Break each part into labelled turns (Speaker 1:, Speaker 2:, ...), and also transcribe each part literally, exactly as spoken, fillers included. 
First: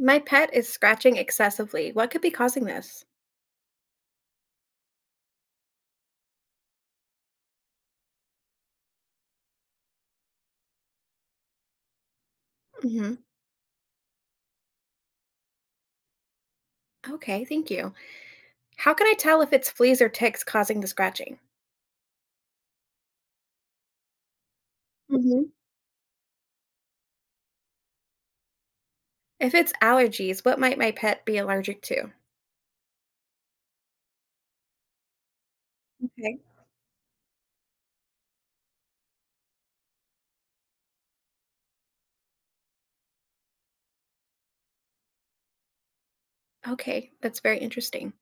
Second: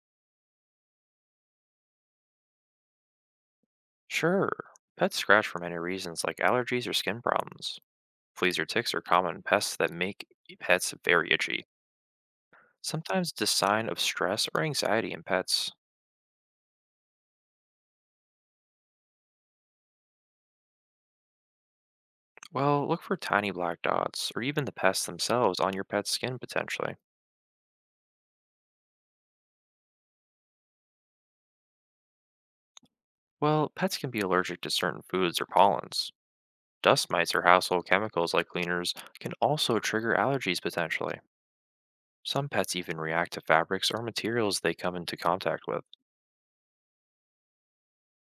Speaker 1: My pet is scratching excessively. What could be causing this?
Speaker 2: Sure. Pets scratch for many reasons like allergies or skin problems. Fleas or ticks are common pests that make pets very itchy.
Speaker 1: Hmm.
Speaker 2: Sometimes it's a sign of stress or anxiety in pets.
Speaker 1: Okay, thank you. How can I tell if it's fleas or ticks causing the scratching?
Speaker 2: Well, look for tiny black dots or even the pests
Speaker 1: Hmm.
Speaker 2: themselves on your pet's skin potentially.
Speaker 1: If it's allergies, what might my pet be allergic to?
Speaker 2: Well, pets can be allergic to certain foods or pollens.
Speaker 1: Okay.
Speaker 2: Dust mites or household chemicals like cleaners can also trigger allergies potentially. Some pets even react to fabrics or materials they come into contact with.
Speaker 1: Okay, that's very interesting.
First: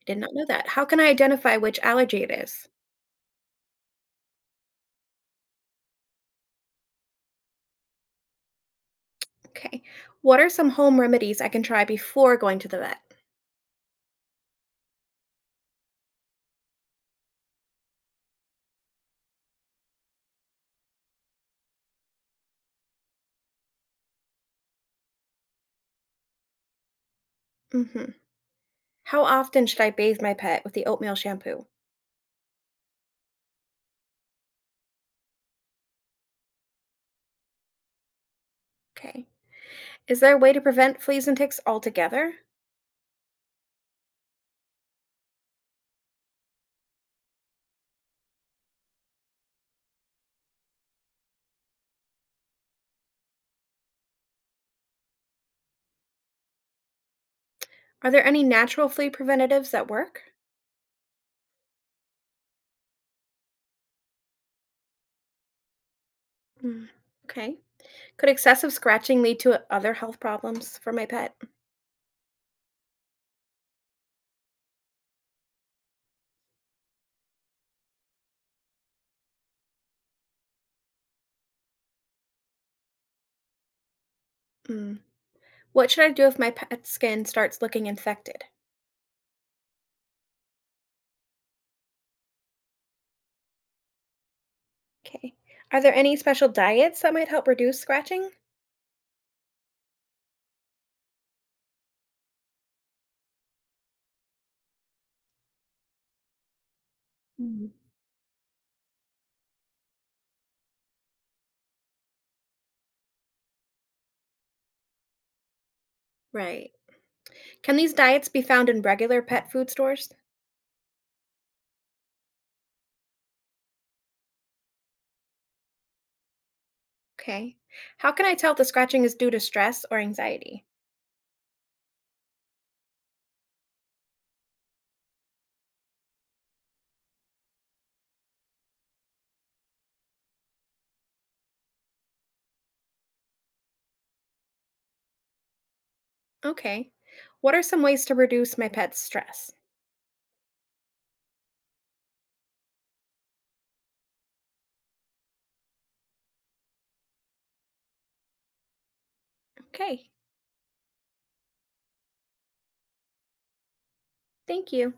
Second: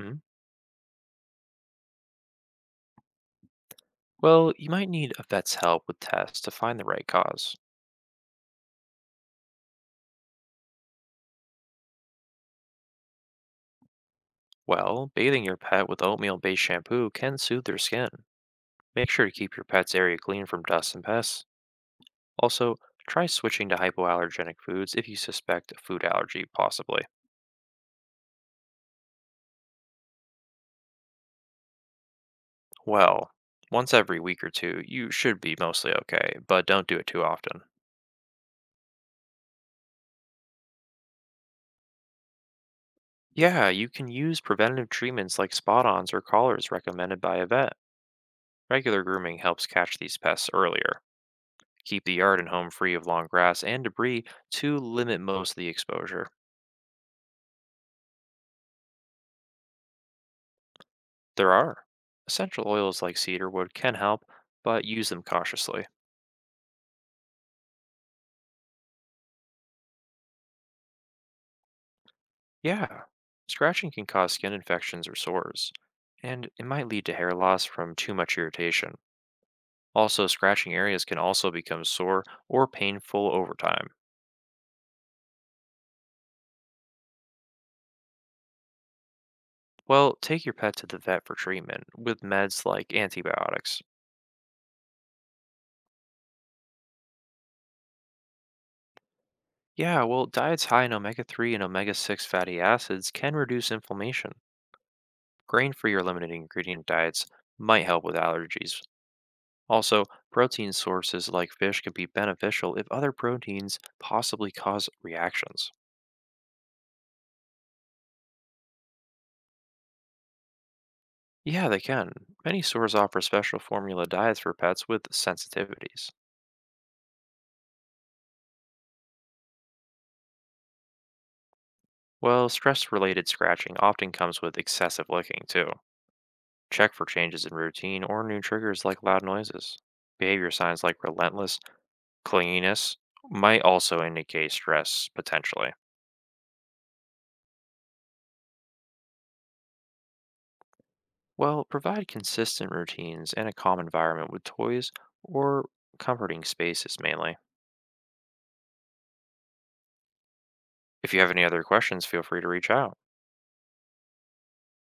Speaker 1: I did not know that. How can I identify which allergy it is?
Speaker 2: Well, you might need a vet's help with tests to find the right cause.
Speaker 1: Okay. What are some home remedies I can try before going to the vet?
Speaker 2: Well, bathing your pet with oatmeal based shampoo can soothe their skin. Make sure to keep your pet's area clean from dust and pests. Also, try switching to hypoallergenic foods if you suspect a food allergy, possibly.
Speaker 1: Hmm. How often should I bathe my pet with the oatmeal shampoo?
Speaker 2: Well, once every week or two, you should be mostly okay, but don't do it too often.
Speaker 1: Okay. Is there a way to prevent fleas and ticks altogether?
Speaker 2: Yeah, you can use preventative treatments like spot ons or collars recommended by a vet. Regular grooming helps catch these pests earlier. Keep the yard and home free of long grass and debris to limit most of the exposure.
Speaker 1: Are there any natural flea preventatives that work?
Speaker 2: There are essential oils like cedarwood can help, but use them cautiously.
Speaker 1: Mm, okay. Could excessive scratching lead to other health problems for my pet?
Speaker 2: Yeah, scratching can cause skin infections or sores, and it might lead to hair loss from too much irritation. Also, scratching areas can also become sore or painful over time.
Speaker 1: Mm. What should I do if my pet's skin starts looking infected?
Speaker 2: Well, take your pet to the vet for treatment with meds like antibiotics.
Speaker 1: Okay. Are there any special diets that might help reduce scratching?
Speaker 2: Yeah, well, diets high in omega three and omega six fatty acids can reduce inflammation. Grain-free or limited ingredient diets
Speaker 1: Mm.
Speaker 2: might help with allergies. Also, protein sources like fish can be beneficial if other proteins possibly cause reactions.
Speaker 1: Right. Can these diets be found in regular pet food stores?
Speaker 2: Yeah, they can. Many stores offer special formula diets for pets with sensitivities.
Speaker 1: Okay. How can I tell if the scratching is due to stress or anxiety?
Speaker 2: Well, stress related scratching often comes with excessive licking, too. Check for changes in routine or new triggers like loud noises. Behavior signs like relentless clinginess might also indicate stress potentially.
Speaker 1: Okay. What are some ways to reduce my pet's stress?
Speaker 2: Well, provide consistent routines and a calm environment with toys or comforting spaces mainly.
Speaker 1: Okay.
Speaker 2: If you have any other questions, feel free to reach out.
Speaker 1: Thank you.